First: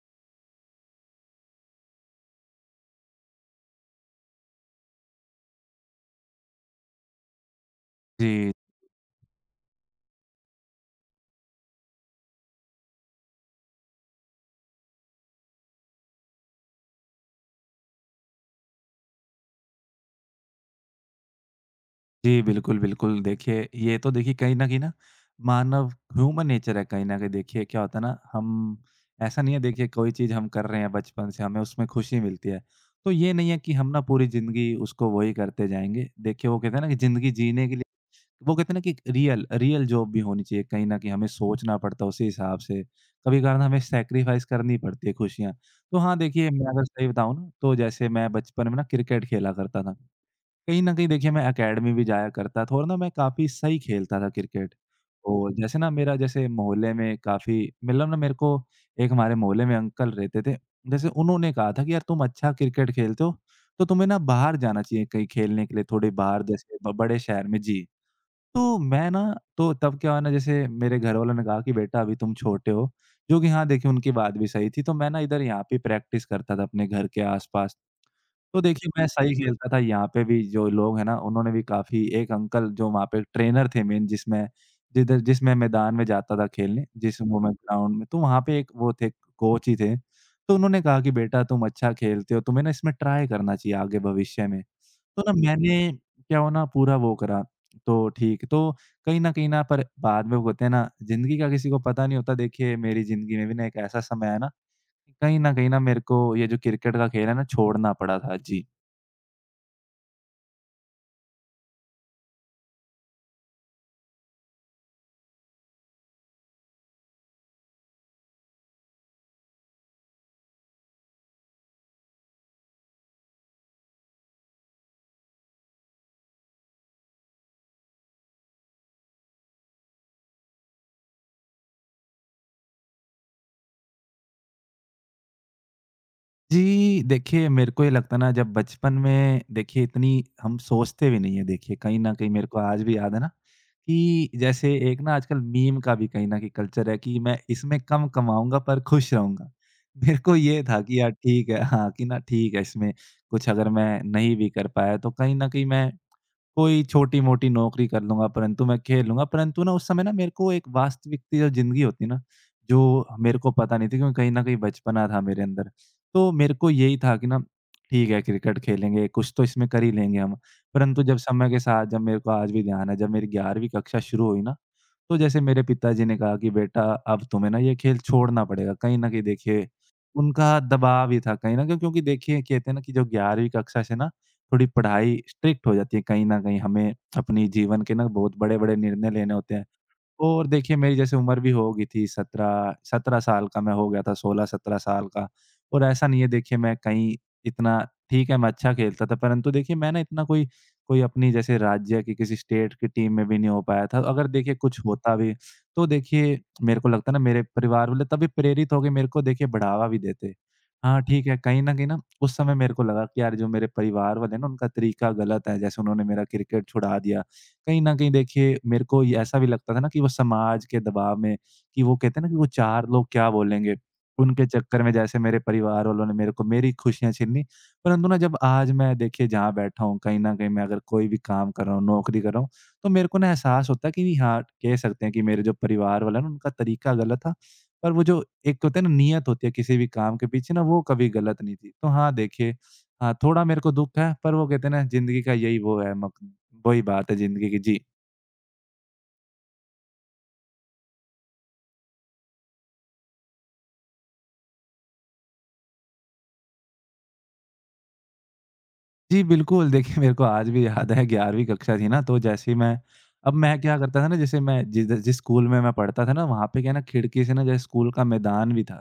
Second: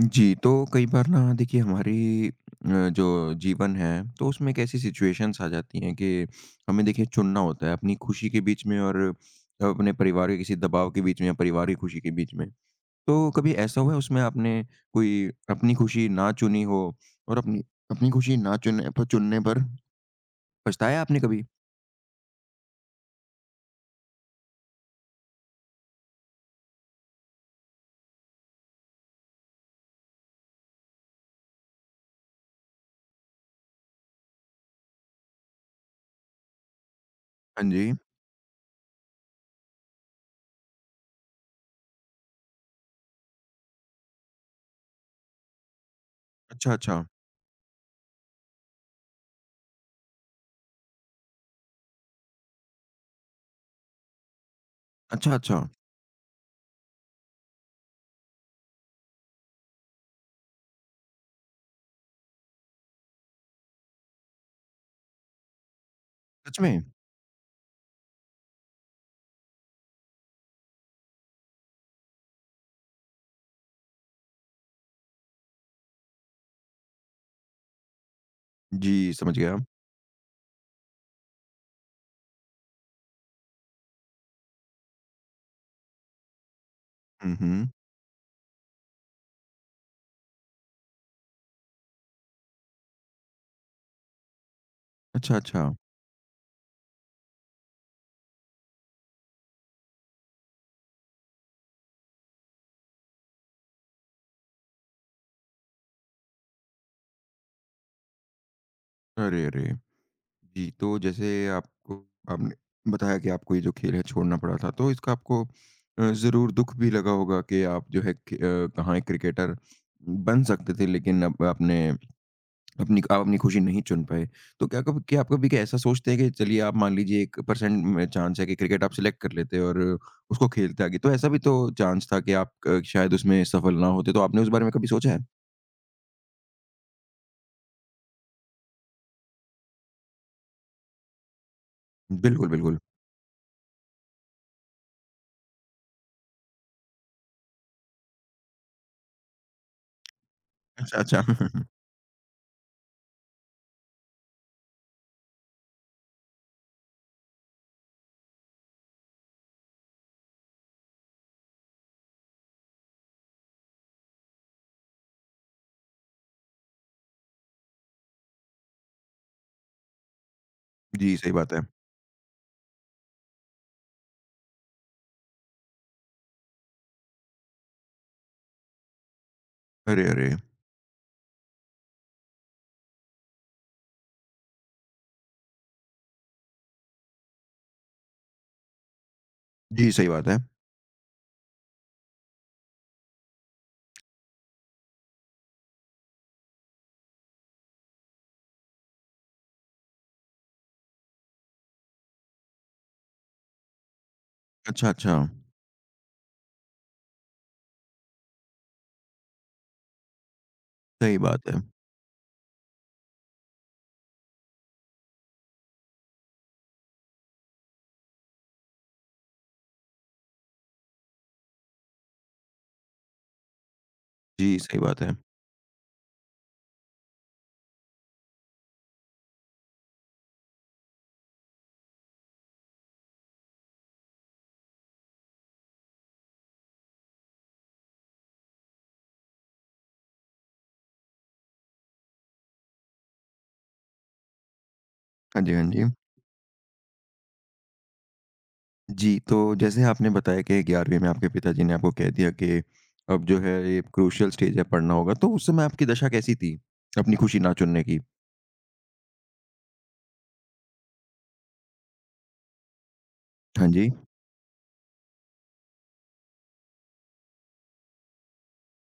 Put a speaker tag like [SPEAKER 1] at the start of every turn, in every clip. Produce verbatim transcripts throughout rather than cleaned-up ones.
[SPEAKER 1] जी, तो कई बार ना देखिए हमारी अ, जो जीवन है तो उसमें एक ऐसी सिचुएशंस आ जाती हैं कि हमें देखिए चुनना होता है अपनी खुशी के
[SPEAKER 2] जी,
[SPEAKER 1] बीच में और अपने परिवार के किसी दबाव के बीच में या परिवार की खुशी के बीच में। तो कभी ऐसा हुआ है उसमें आपने कोई अपनी खुशी ना चुनी हो और अपनी अपनी खुशी ना चुनने पर चुनने पर पछताया आपने कभी?
[SPEAKER 2] जी, बिल्कुल, बिल्कुल। देखिए, ये तो देखिए कहीं न कहीं ना मानव ह्यूमन नेचर है। कहीं न कहीं देखिए क्या होता है ना, हम ऐसा नहीं है। देखिए, कोई चीज़ हम कर रहे हैं बचपन से, हमें उसमें खुशी मिलती है। तो ये नहीं है कि हम ना पूरी ज़िंदगी उसको वही करते जाएँगे। देखिए, वो कहते हैं ना कि ज़िंदगी जीने
[SPEAKER 1] हाँ
[SPEAKER 2] के लिए
[SPEAKER 1] जी।
[SPEAKER 2] वो कहते हैं ना कि रियल रियल जॉब भी होनी चाहिए। कहीं न कहीं हमें सोचना पड़ता है उसी हिसाब से। कभी-कभार ना हमें सैक्रिफ़ाइस करनी पड़ती है, खुशियाँ। तो हाँ, देखिए, मैं
[SPEAKER 1] अच्छा,
[SPEAKER 2] अगर
[SPEAKER 1] अच्छा।
[SPEAKER 2] सही बताऊँ ना, तो जैसे मैं बचपन में ना क्रिकेट खेला करता था। कहीं न कहीं देखिए मैं अकेडमी भी जाया करता था, और ना मैं काफ़ी सही खेलता था क्रिकेट।
[SPEAKER 1] अच्छा,
[SPEAKER 2] और
[SPEAKER 1] अच्छा।
[SPEAKER 2] जैसे ना मेरा जैसे मोहल्ले में काफ़ी मतलब ना मेरे को एक हमारे मोहल्ले में अंकल रहते थे। जैसे उन्होंने कहा था कि यार, तुम अच्छा क्रिकेट खेलते हो, तो तुम्हें ना बाहर जाना चाहिए कहीं खेलने के लिए, थोड़ी बाहर
[SPEAKER 1] सच
[SPEAKER 2] जैसे
[SPEAKER 1] में?
[SPEAKER 2] ब बड़े शहर में। जी। तो मैं ना तो तब क्या हुआ ना, जैसे मेरे घर वालों ने कहा कि बेटा, अभी तुम छोटे हो, जो कि हाँ देखिए उनकी बात भी सही थी। तो मैं ना इधर यहाँ पे प्रैक्टिस करता था अपने घर के आस-पास। तो देखिए, मैं
[SPEAKER 1] जी,
[SPEAKER 2] सही
[SPEAKER 1] समझ गया।
[SPEAKER 2] खेलता था, यहाँ पे भी जो लोग हैं ना, उन्होंने भी काफ़ी, एक अंकल जो वहाँ पे ट्रेनर थे मेन, जिसमें जिधर जिसमें मैदान में जाता था खेलने, जिस
[SPEAKER 1] हुँ,
[SPEAKER 2] वो मैं
[SPEAKER 1] हुँ।
[SPEAKER 2] ग्राउंड में, तो वहाँ पे एक वो थे, कोच ही थे। तो उन्होंने कहा कि, "बेटा, तुम अच्छा खेलते हो, तुम्हें ना इसमें ट्राई करना चाहिए आगे भविष्य में।" तो ना
[SPEAKER 1] अच्छा, अच्छा।
[SPEAKER 2] मैंने क्या हुआ ना, पूरा वो करा, तो ठीक, तो कहीं न कहीं ना, पर बाद में वो होते हैं ना, ज़िंदगी का किसी को पता नहीं होता। देखिए, मेरी ज़िंदगी में भी ना एक ऐसा समय आया ना, कहीं न कहीं ना मेरे को ये जो क्रिकेट का खेल है ना, छोड़ना पड़ा था। जी।
[SPEAKER 1] अरे, अरे! जी, तो जैसे आपको आपने बताया कि आपको ये जो खेल है छोड़ना पड़ा था, तो इसका आपको अ, ज़रूर दुःख भी लगा होगा कि आप जो है क अ, कहाँ एक क्रिकेटर बन सकते थे लेकिन अब आपने अपनी आप अपनी खुशी नहीं चुन पाए। तो क्या कब क्या आप कभी क्या ऐसा सोचते हैं कि चलिए आप मान लीजिए एक प्रतिशत में चांस है कि क्रिकेट आप सिलेक्ट कर लेते और उसको खेलते आगे, तो ऐसा भी तो चांस था कि आप क शायद उसमें सफल ना होते, तो आपने उस बारे में कभी सोचा है?
[SPEAKER 2] जी, देखिए मेरे को ये लगता है ना, जब बचपन में देखिए इतनी हम सोचते भी नहीं है। देखिए, कहीं न कहीं मेरे
[SPEAKER 1] बिल्कुल,
[SPEAKER 2] को
[SPEAKER 1] बिल्कुल।
[SPEAKER 2] आज भी याद है ना, कि जैसे एक ना आजकल मीम का भी कहीं न कहीं कल्चर है, कि मैं इसमें कम कमाऊँगा पर खुश रहूँगा। मेरे को ये था
[SPEAKER 1] अच्छा,
[SPEAKER 2] कि यार,
[SPEAKER 1] अच्छा।
[SPEAKER 2] ठीक है हाँ, कि ना ठीक है, इसमें कुछ अगर मैं नहीं भी कर पाया, तो कहीं न कहीं मैं कोई छोटी-मोटी नौकरी कर लूँगा, परंतु मैं खेल लूँगा। परंतु ना उस समय ना मेरे को एक वास्तविकता जो ज़िंदगी होती है ना, जो मेरे को पता नहीं थी, क्योंकि कहीं न कहीं बचपना था मेरे अंदर। तो मेरे को यही था कि ना ठीक है, क्रिकेट खेलेंगे, कुछ तो इसमें कर ही लेंगे हम। परंतु जब
[SPEAKER 1] जी, सही
[SPEAKER 2] समय
[SPEAKER 1] बात
[SPEAKER 2] के
[SPEAKER 1] है।
[SPEAKER 2] साथ, जब मेरे को आज भी ध्यान है, जब मेरी ग्यारहवीं कक्षा शुरू हुई ना, तो जैसे मेरे पिताजी ने कहा कि बेटा, अब तुम्हें ना ये खेल छोड़ना पड़ेगा। कहीं न कहीं देखिए
[SPEAKER 1] अरे, अरे!
[SPEAKER 2] उनका दबाव ही था कहीं न कहीं, क्योंकि देखिए कहते हैं ना कि जो ग्यारहवीं कक्षा से ना थोड़ी पढ़ाई स्ट्रिक्ट हो जाती है कहीं न कहीं। हमें अपनी जीवन के ना बहुत बड़े-बड़े निर्णय लेने होते हैं।
[SPEAKER 1] जी, सही बात है।
[SPEAKER 2] और देखिए मेरी जैसे उम्र भी हो गई थी, सत्रह सत्रह साल का मैं हो गया था, सोलह सत्रह साल का। और ऐसा नहीं है, देखिए मैं कहीं इतना, ठीक है मैं अच्छा खेलता था, परंतु देखिए मैं ना इतना कोई कोई अपनी जैसे राज्य की, किसी स्टेट की टीम में भी नहीं हो पाया था। अगर देखिए कुछ
[SPEAKER 1] अच्छा,
[SPEAKER 2] होता
[SPEAKER 1] अच्छा।
[SPEAKER 2] भी, तो देखिए मेरे को लगता है ना मेरे परिवार वाले तभी प्रेरित हो के मेरे को देखिए बढ़ावा भी देते। हाँ,
[SPEAKER 1] सही
[SPEAKER 2] ठीक है,
[SPEAKER 1] बात है।
[SPEAKER 2] कहीं न कहीं ना उस समय मेरे को लगा कि यार, जो मेरे परिवार वाले हैं ना, उनका तरीका गलत है, जैसे उन्होंने मेरा क्रिकेट छुड़ा दिया। कहीं न कहीं देखिए मेरे को ये ऐसा भी लगता था ना कि वो समाज के दबाव में, कि वो कहते हैं ना कि वो चार लोग क्या बोलेंगे? उनके
[SPEAKER 1] जी, सही
[SPEAKER 2] चक्कर में
[SPEAKER 1] बात है।
[SPEAKER 2] जैसे मेरे परिवार वालों ने मेरे को मेरी खुशियाँ छीन ली। परंतु ना जब आज मैं देखिए जहाँ बैठा हूँ, कहीं न कहीं मैं अगर कोई भी काम कर रहा हूँ, नौकरी कर रहा हूँ, तो मेरे को ना एहसास होता है कि हाँ, कह सकते हैं कि मेरे जो परिवार वाला है ना, उनका तरीका गलत था। पर वो जो एक होता है ना, नियत होती है किसी भी काम के पीछे ना, वो कभी गलत नहीं थी। तो हाँ, देखिए, हाँ, थोड़ा मेरे को दुःख है, पर वो कहते हैं ना, ज़िंदगी का
[SPEAKER 1] हाँ जी,
[SPEAKER 2] यही
[SPEAKER 1] हाँ
[SPEAKER 2] वो
[SPEAKER 1] जी।
[SPEAKER 2] है, मक वही बात है ज़िंदगी की। जी।
[SPEAKER 1] जी, तो जैसे आपने बताया कि ग्यारहवीं में आपके पिताजी ने आपको कह दिया कि अब जो है ये क्रूशियल स्टेज है, पढ़ना होगा, तो उस समय आपकी दशा कैसी थी? अपनी खुशी ना चुनने की?
[SPEAKER 2] जी, बिल्कुल देखिए मेरे को आज भी याद है, ग्यारहवीं कक्षा थी ना, तो जैसे ही मैं अब मैं
[SPEAKER 1] हाँ
[SPEAKER 2] क्या
[SPEAKER 1] जी।
[SPEAKER 2] करता था ना, जैसे मैं जिस जिस स्कूल में मैं पढ़ता था ना, वहाँ पे क्या है ना, खिड़की से ना, जैसे स्कूल का मैदान भी था।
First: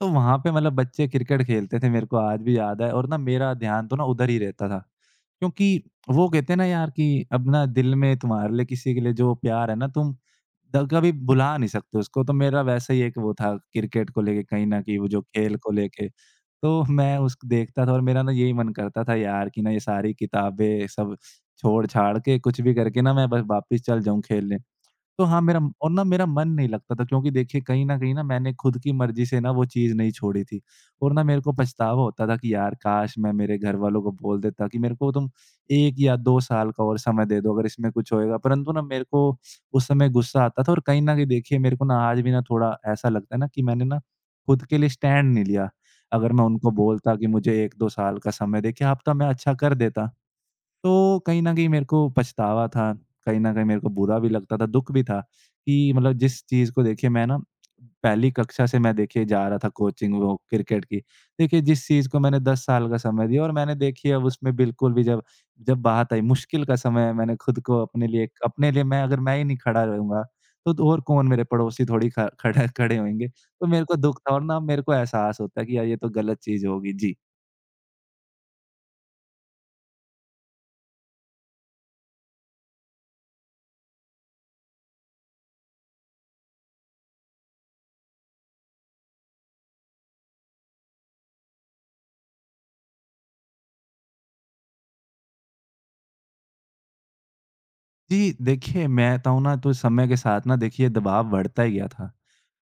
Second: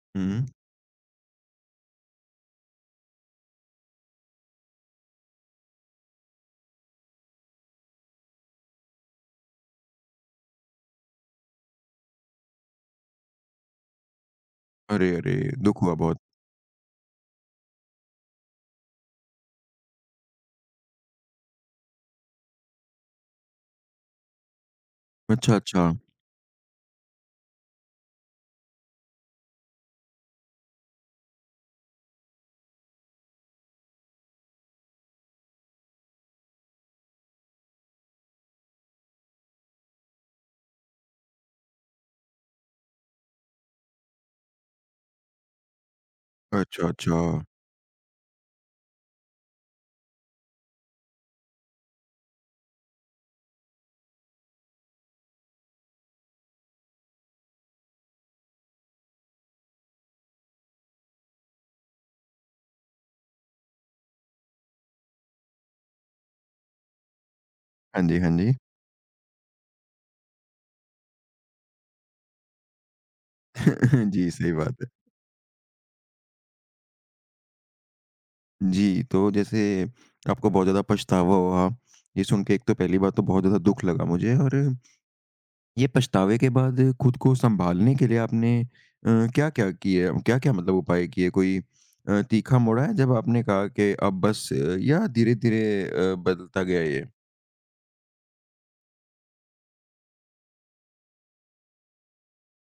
[SPEAKER 2] तो वहाँ
[SPEAKER 1] हुँ।
[SPEAKER 2] पे मतलब बच्चे क्रिकेट खेलते थे, मेरे को आज भी याद है, और ना मेरा ध्यान तो ना उधर ही रहता था। क्योंकि वो कहते हैं ना यार कि अब ना दिल में तुम्हारे लिए, किसी के लिए जो प्यार है ना, तुम द कभी भुला नहीं सकते उसको। तो मेरा वैसा ही एक वो था क्रिकेट को लेके, कहीं न कहीं वो
[SPEAKER 1] अरे,
[SPEAKER 2] जो
[SPEAKER 1] अरे!
[SPEAKER 2] खेल को
[SPEAKER 1] दुःख हुआ
[SPEAKER 2] लेके।
[SPEAKER 1] बहुत।
[SPEAKER 2] तो मैं उस देखता था, और मेरा ना यही मन करता था यार कि ना, ये सारी किताबें सब छोड़-छाड़ के कुछ भी करके ना, मैं बस वापिस चल जाऊँ खेलने। तो हाँ,
[SPEAKER 1] अच्छा,
[SPEAKER 2] मेरा,
[SPEAKER 1] अच्छा।
[SPEAKER 2] और ना मेरा मन नहीं लगता था, क्योंकि देखिए कहीं न कहीं ना मैंने खुद की मर्ज़ी से ना वो चीज़ नहीं छोड़ी थी, और ना मेरे को पछतावा होता था कि यार, काश मैं मेरे घरवालों को बोल देता कि मेरे को तुम एक या दो साल का और समय दे दो, अगर इसमें कुछ होएगा। परंतु ना मेरे को उस समय गुस्सा आता था, और कहीं न कहीं देखिए मेरे को ना आज भी ना थोड़ा ऐसा लगता है ना, कि मैंने ना खुद के लिए स्टैंड नहीं लिया। अगर मैं उनको
[SPEAKER 1] अच्छा,
[SPEAKER 2] बोलता
[SPEAKER 1] अच्छा।
[SPEAKER 2] कि मुझे एक दो साल का समय दें, क्या पता मैं अच्छा कर देता। तो कहीं न कहीं मेरे को पछतावा था, कहीं न कहीं मेरे को बुरा भी लगता था, दुःख भी था, कि मतलब जिस चीज़ को देखिए मैं ना पहली कक्षा से मैं देखिए जा रहा था कोचिंग, वो क्रिकेट की। देखिए जिस चीज़ को मैंने दस साल का समय दिया, और मैंने देखिए अब उसमें बिल्कुल भी, जब जब बात आई मुश्किल का समय, मैंने खुद को
[SPEAKER 1] हाँ
[SPEAKER 2] अपने
[SPEAKER 1] जी,
[SPEAKER 2] लिए
[SPEAKER 1] हाँ जी।
[SPEAKER 2] अपने लिए मैं अगर मैं ही नहीं खड़ा रहूँगा, तो तो और कौन, मेरे पड़ोसी थोड़ी ख खड़ा, खड़े खड़े होंगे। तो मेरे को दुःख
[SPEAKER 1] जी,
[SPEAKER 2] था, और
[SPEAKER 1] सही
[SPEAKER 2] ना
[SPEAKER 1] बात
[SPEAKER 2] मेरे
[SPEAKER 1] है।
[SPEAKER 2] को एहसास होता है कि यार, ये तो गलत चीज़ होगी। जी।
[SPEAKER 1] जी, तो जैसे आपको बहुत ज़्यादा पछतावा हुआ, ये सुन के एक तो पहली बात तो बहुत ज़्यादा दुःख लगा मुझे और ये पछतावे के बाद खुद को सँभालने के लिए आपने अ, क्या-क्या किए? क्या-क्या मतलब उपाय किए? कोई अ, तीखा मोड़ आया जब आपने कहा कि अब बस अ, या धीरे-धीरे अ, बदलता गया ये?
[SPEAKER 2] जी, देखिए मैं बताऊँ ना, तो समय के साथ ना देखिए दबाव बढ़ता ही गया था।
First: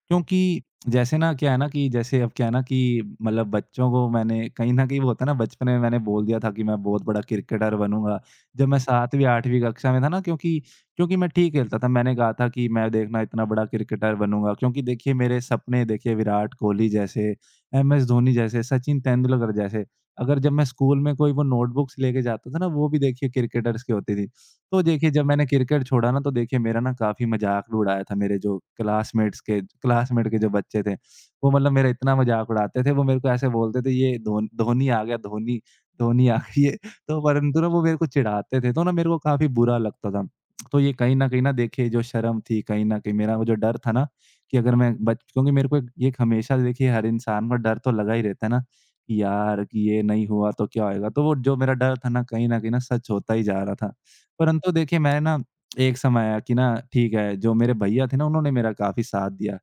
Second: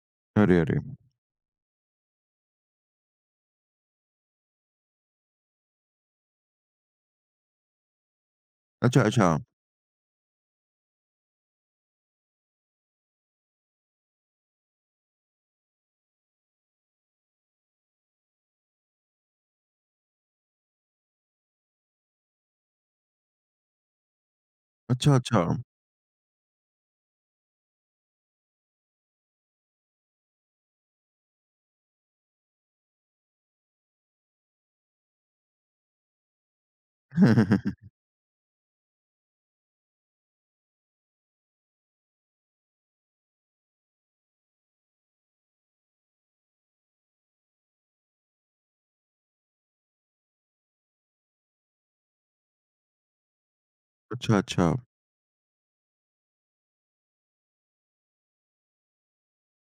[SPEAKER 2] क्योंकि
[SPEAKER 1] अरे, अरे!
[SPEAKER 2] जैसे ना क्या है ना कि, जैसे अब क्या है ना कि, मतलब बच्चों को मैंने, कहीं न कहीं वो होता है ना, बचपन में मैंने बोल दिया था कि मैं बहुत बड़ा क्रिकेटर बनूँगा, जब मैं
[SPEAKER 1] अच्छा,
[SPEAKER 2] 7वीं
[SPEAKER 1] अच्छा।
[SPEAKER 2] 8वीं कक्षा में था ना, क्योंकि क्योंकि मैं ठीक खेलता था। मैंने कहा था कि मैं देखना इतना बड़ा क्रिकेटर बनूँगा, क्योंकि देखिए मेरे सपने देखिए विराट कोहली जैसे, एमएस धोनी जैसे, सचिन तेंदुलकर जैसे। अगर जब मैं स्कूल में कोई वो नोटबुक्स लेके जाता था ना, वो भी देखिए क्रिकेटर्स की होती थी। तो देखिए
[SPEAKER 1] अच्छा,
[SPEAKER 2] जब
[SPEAKER 1] अच्छा।
[SPEAKER 2] मैंने क्रिकेट छोड़ा ना, तो देखिए मेरा ना काफ़ी मज़ाक भी उड़ाया था, मेरे जो क्लासमेट्स के क्लासमेट के जो बच्चे थे, वो मतलब मेरा इतना मज़ाक उड़ाते थे, वो मेरे को ऐसे बोलते थे, ये धोन धोनी आ गया, धोनी, धोनी आ गई है। तो परंतु ना वो मेरे को चिढ़ाते थे, तो ना मेरे को काफ़ी बुरा लगता था। तो ये कहीं न कहीं ना, देखिए जो शर्म थी कहीं न कहीं, मेरा वो जो डर था ना, कि अगर मैं बच क्योंकि मेरे को एक- ये एक, हमेशा देखिए हर इंसान को डर तो लगा ही रहता है ना, कि यार, कि ये नहीं हुआ तो क्या होएगा? तो वो जो मेरा डर था ना, कहीं न कहीं ना सच होता ही जा रहा था।
[SPEAKER 1] अच्छा,
[SPEAKER 2] परंतु
[SPEAKER 1] अच्छा।
[SPEAKER 2] देखिए मैं ना, एक समय आया कि ना ठीक है, जो मेरे भैया थे ना, उन्होंने मेरा काफ़ी साथ दिया।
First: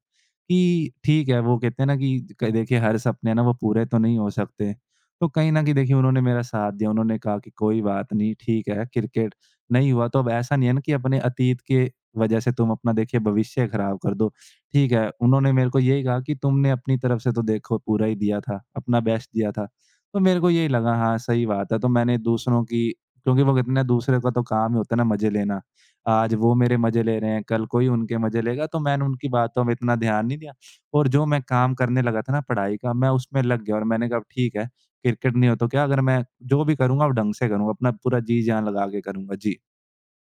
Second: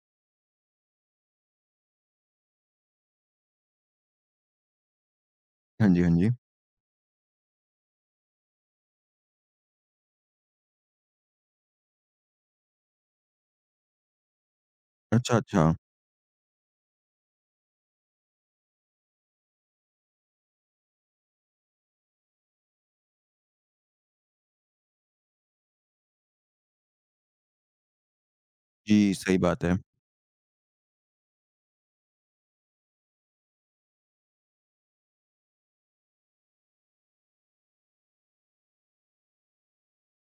[SPEAKER 2] कि ठीक है, वो कहते हैं ना कि क देखिए, हर सपने ना वो पूरे तो नहीं हो सकते। तो कहीं न कहीं
[SPEAKER 1] हाँ
[SPEAKER 2] देखिए
[SPEAKER 1] जी, हाँ
[SPEAKER 2] उन्होंने
[SPEAKER 1] जी।
[SPEAKER 2] मेरा साथ दिया, उन्होंने कहा कि कोई बात नहीं, ठीक है, क्रिकेट नहीं हुआ तो अब ऐसा नहीं है ना कि अपने अतीत के वजह से तुम अपना देखिए भविष्य खराब कर दो। ठीक है,
[SPEAKER 1] अच्छा,
[SPEAKER 2] उन्होंने मेरे
[SPEAKER 1] अच्छा।
[SPEAKER 2] को यही कहा कि तुमने अपनी तरफ से तो देखो पूरा ही दिया था, अपना बेस्ट दिया था। तो मेरे को यही लगा, हाँ, सही बात है, तो मैंने दूसरों की, क्योंकि वो कहते हैं ना, दूसरे का तो काम ही होता है ना मज़े लेना। आज वो मेरे मज़े ले रहे हैं, कल कोई उनके मज़े लेगा, तो मैंने
[SPEAKER 1] जी,
[SPEAKER 2] उनकी
[SPEAKER 1] सही
[SPEAKER 2] बातों
[SPEAKER 1] बात
[SPEAKER 2] में
[SPEAKER 1] है।
[SPEAKER 2] इतना ध्यान नहीं दिया, और जो मैं काम करने लगा था ना पढ़ाई का, मैं उसमें लग गया और मैंने कहा अब ठीक है, क्रिकेट नहीं हो तो क्या, अगर मैं जो भी करूँगा, अब ढंग से करूँगा, अपना पूरा जी-जान लगा के करूँगा। जी।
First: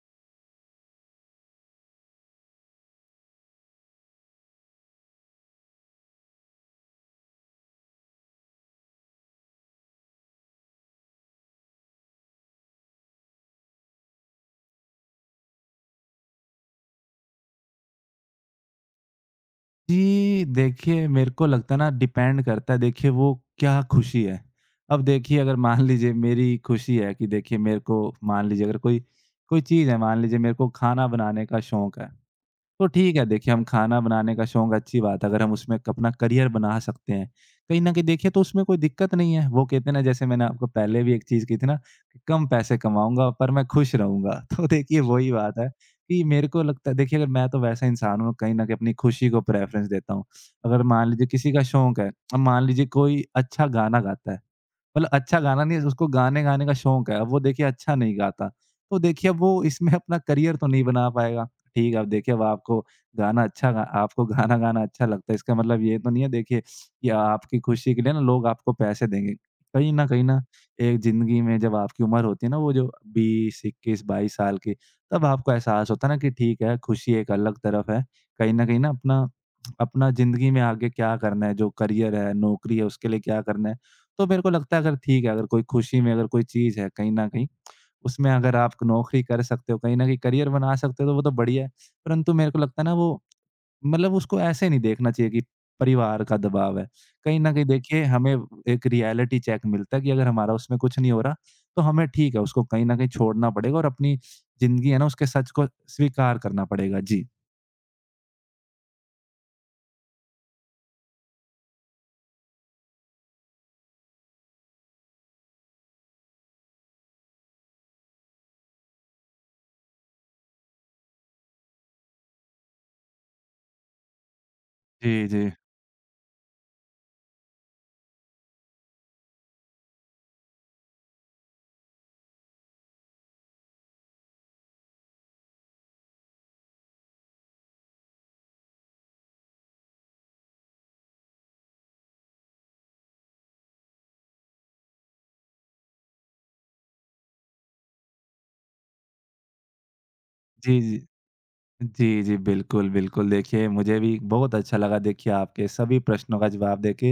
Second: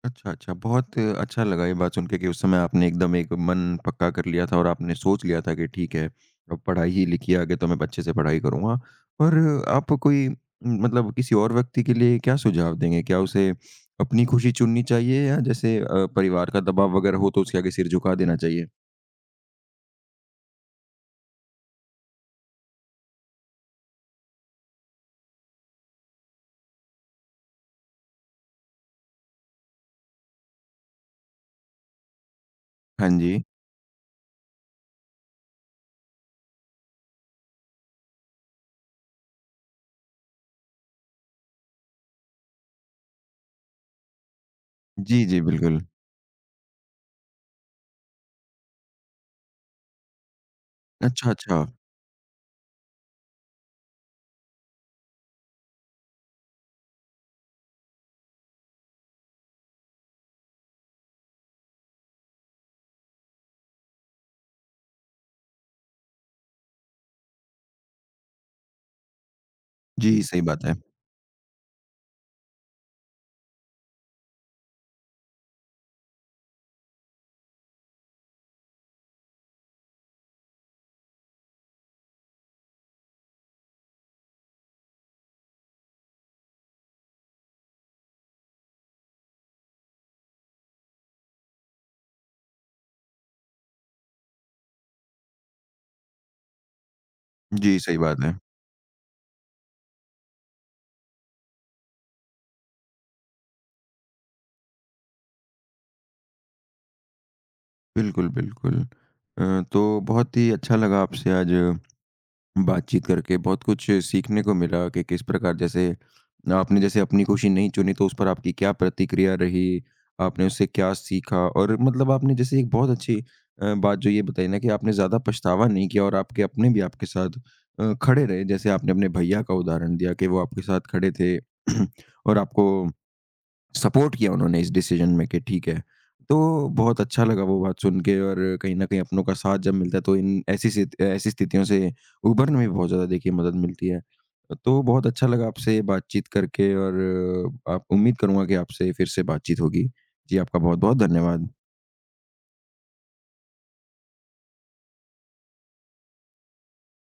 [SPEAKER 1] अच्छा, अच्छा। बहुत अच्छा लगा ये बात सुन के कि उस समय आपने एकदम एक मन पक्का कर लिया था और आपने सोच लिया था कि ठीक है, अब पढ़ाई ही लिखी है, आगे तो मैं अच्छे से पढ़ाई करूँगा। और आप कोई मतलब किसी और व्यक्ति के लिए क्या सुझाव देंगे? क्या उसे अपनी खुशी चुननी चाहिए या जैसे अ, परिवार का दबाव वगैरह हो तो उसके आगे सिर झुका देना चाहिए?
[SPEAKER 2] जी, देखिए मेरे को लगता है ना, डिपेंड करता है देखिए वो क्या खुशी है। अब देखिए, अगर मान लीजिए मेरी खुशी है कि देखिए मेरे को, मान लीजिए, अगर कोई कोई चीज़ है, मान लीजिए मेरे को खाना बनाने का शौक है। तो
[SPEAKER 1] हाँ
[SPEAKER 2] ठीक है,
[SPEAKER 1] जी।
[SPEAKER 2] देखिए हम खाना बनाने का शौक अच्छी बात है, अगर हम उसमें क अपना करियर बना सकते हैं। कहीं न कहीं देखिए तो उसमें कोई दिक्कत नहीं है। वो कहते हैं ना, जैसे मैंने आपको पहले भी एक चीज़ कही थी ना कि कम पैसे कमाऊँगा पर मैं खुश रहूँगा। तो देखिए
[SPEAKER 1] जी,
[SPEAKER 2] वही
[SPEAKER 1] जी,
[SPEAKER 2] बात है
[SPEAKER 1] बिल्कुल।
[SPEAKER 2] कि मेरे को लगता है देखिए, अगर मैं तो वैसा इंसान हूँ, कहीं न कहीं अपनी खुशी को प्रेफ़रेंस देता हूँ। अगर मान लीजिए
[SPEAKER 1] अच्छा,
[SPEAKER 2] किसी का
[SPEAKER 1] अच्छा।
[SPEAKER 2] शौक है, अब मान लीजिए कोई अच्छा गाना गाता है। मतलब अच्छा गाना नहीं, उसको गाने गाने का शौक है। अब वो देखिए अच्छा नहीं गाता। तो देखिए अब वो इसमें अपना करियर तो नहीं बना पाएगा। ठीक है, अब देखिए, अब आपको गाना अच्छा गा आपको गाना गाना अच्छा लगता है। इसका मतलब ये तो नहीं है देखिए कि आपकी खुशी के लिए ना लोग आपको पैसे देंगे। कहीं न
[SPEAKER 1] जी,
[SPEAKER 2] कहीं ना,
[SPEAKER 1] सही बात है।
[SPEAKER 2] एक ज़िंदगी में जब आपकी उम्र होती है ना, वो जो बीस, इक्कीस, बाईस साल की, तब आपको एहसास होता है ना कि ठीक है, खुशी एक अलग तरफ है। कहीं न कहीं ना अपना अपना ज़िंदगी में आगे क्या करना है, जो करियर है, नौकरी है, उसके लिए क्या करना है। तो मेरे को लगता है, अगर ठीक है, अगर कोई खुशी में अगर कोई चीज़ है कहीं न कहीं, उसमें अगर आप नौकरी कर सकते हो, कहीं न कहीं करियर बना सकते हो, तो वो तो बढ़िया है। परंतु मेरे को लगता है ना, वो मतलब उसको ऐसे नहीं देखना चाहिए कि परिवार का दबाव है। कहीं न कहीं
[SPEAKER 1] जी, सही
[SPEAKER 2] देखिए
[SPEAKER 1] बात
[SPEAKER 2] हमें
[SPEAKER 1] है।
[SPEAKER 2] एक रियलिटी चेक मिलता है कि अगर हमारा उसमें कुछ नहीं हो रहा, तो हमें ठीक है उसको कहीं न कहीं छोड़ना पड़ेगा, और अपनी ज़िंदगी है ना, उसके सच को स्वीकार करना पड़ेगा। जी।
[SPEAKER 1] बिल्कुल, बिल्कुल। अ, तो बहुत ही अच्छा लगा आपसे आज बातचीत करके बहुत कुछ सीखने को मिला कि किस प्रकार जैसे आपने जैसे अपनी खुशी नहीं चुनी तो उस पर आपकी क्या प्रतिक्रिया रही, आपने उससे क्या सीखा और मतलब आपने जैसे एक बहुत अच्छी अ, बात जो ये बताई ना कि आपने ज़्यादा
[SPEAKER 2] जी, जी।
[SPEAKER 1] पछतावा नहीं किया और आपके अपने भी आपके साथ अ, खड़े रहे। जैसे आपने अपने भैया का उदाहरण दिया कि वो आपके साथ खड़े थे और आपको सपोर्ट किया उन्होंने इस डिसीजन में कि ठीक है। तो बहुत अच्छा लगा वो बात सुन के और कहीं न कहीं अपनों का साथ जब मिलता है तो इन ऐसी सित ऐसी स्थितियों से उभरने में भी बहुत ज़्यादा देखिए मदद मिलती है। तो बहुत अच्छा लगा आपसे बातचीत करके और आप उम्मीद करूँगा कि आपसे फिर से बातचीत होगी। जी, आपका
[SPEAKER 2] जी,
[SPEAKER 1] बहुत-बहुत
[SPEAKER 2] जी।
[SPEAKER 1] धन्यवाद।
[SPEAKER 2] जी, जी। बिल्कुल, बिल्कुल। देखिए, मुझे भी बहुत अच्छा लगा देखिए आपके सभी प्रश्नों का जवाब देके।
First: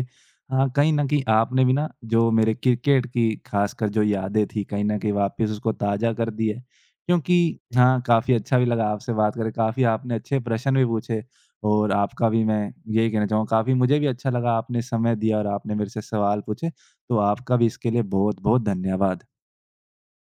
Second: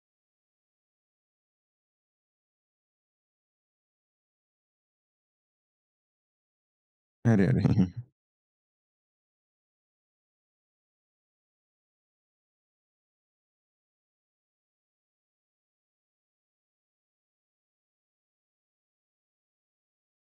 [SPEAKER 2] हाँ, कहीं न कहीं आपने भी ना जो मेरे क्रिकेट की ख़ासकर जो यादें थी, कहीं न कहीं वापस उसको ताज़ा कर दी है। क्योंकि
[SPEAKER 1] अरे! अरे!
[SPEAKER 2] हाँ, काफ़ी अच्छा भी लगा आपसे बात करके, काफ़ी आपने अच्छे प्रश्न भी पूछे, और आपका भी मैं यही कहना चाहूँगा, काफ़ी मुझे भी अच्छा लगा आपने समय दिया और आपने मेरे से सवाल पूछे। तो आपका भी इसके लिए बहुत-बहुत धन्यवाद।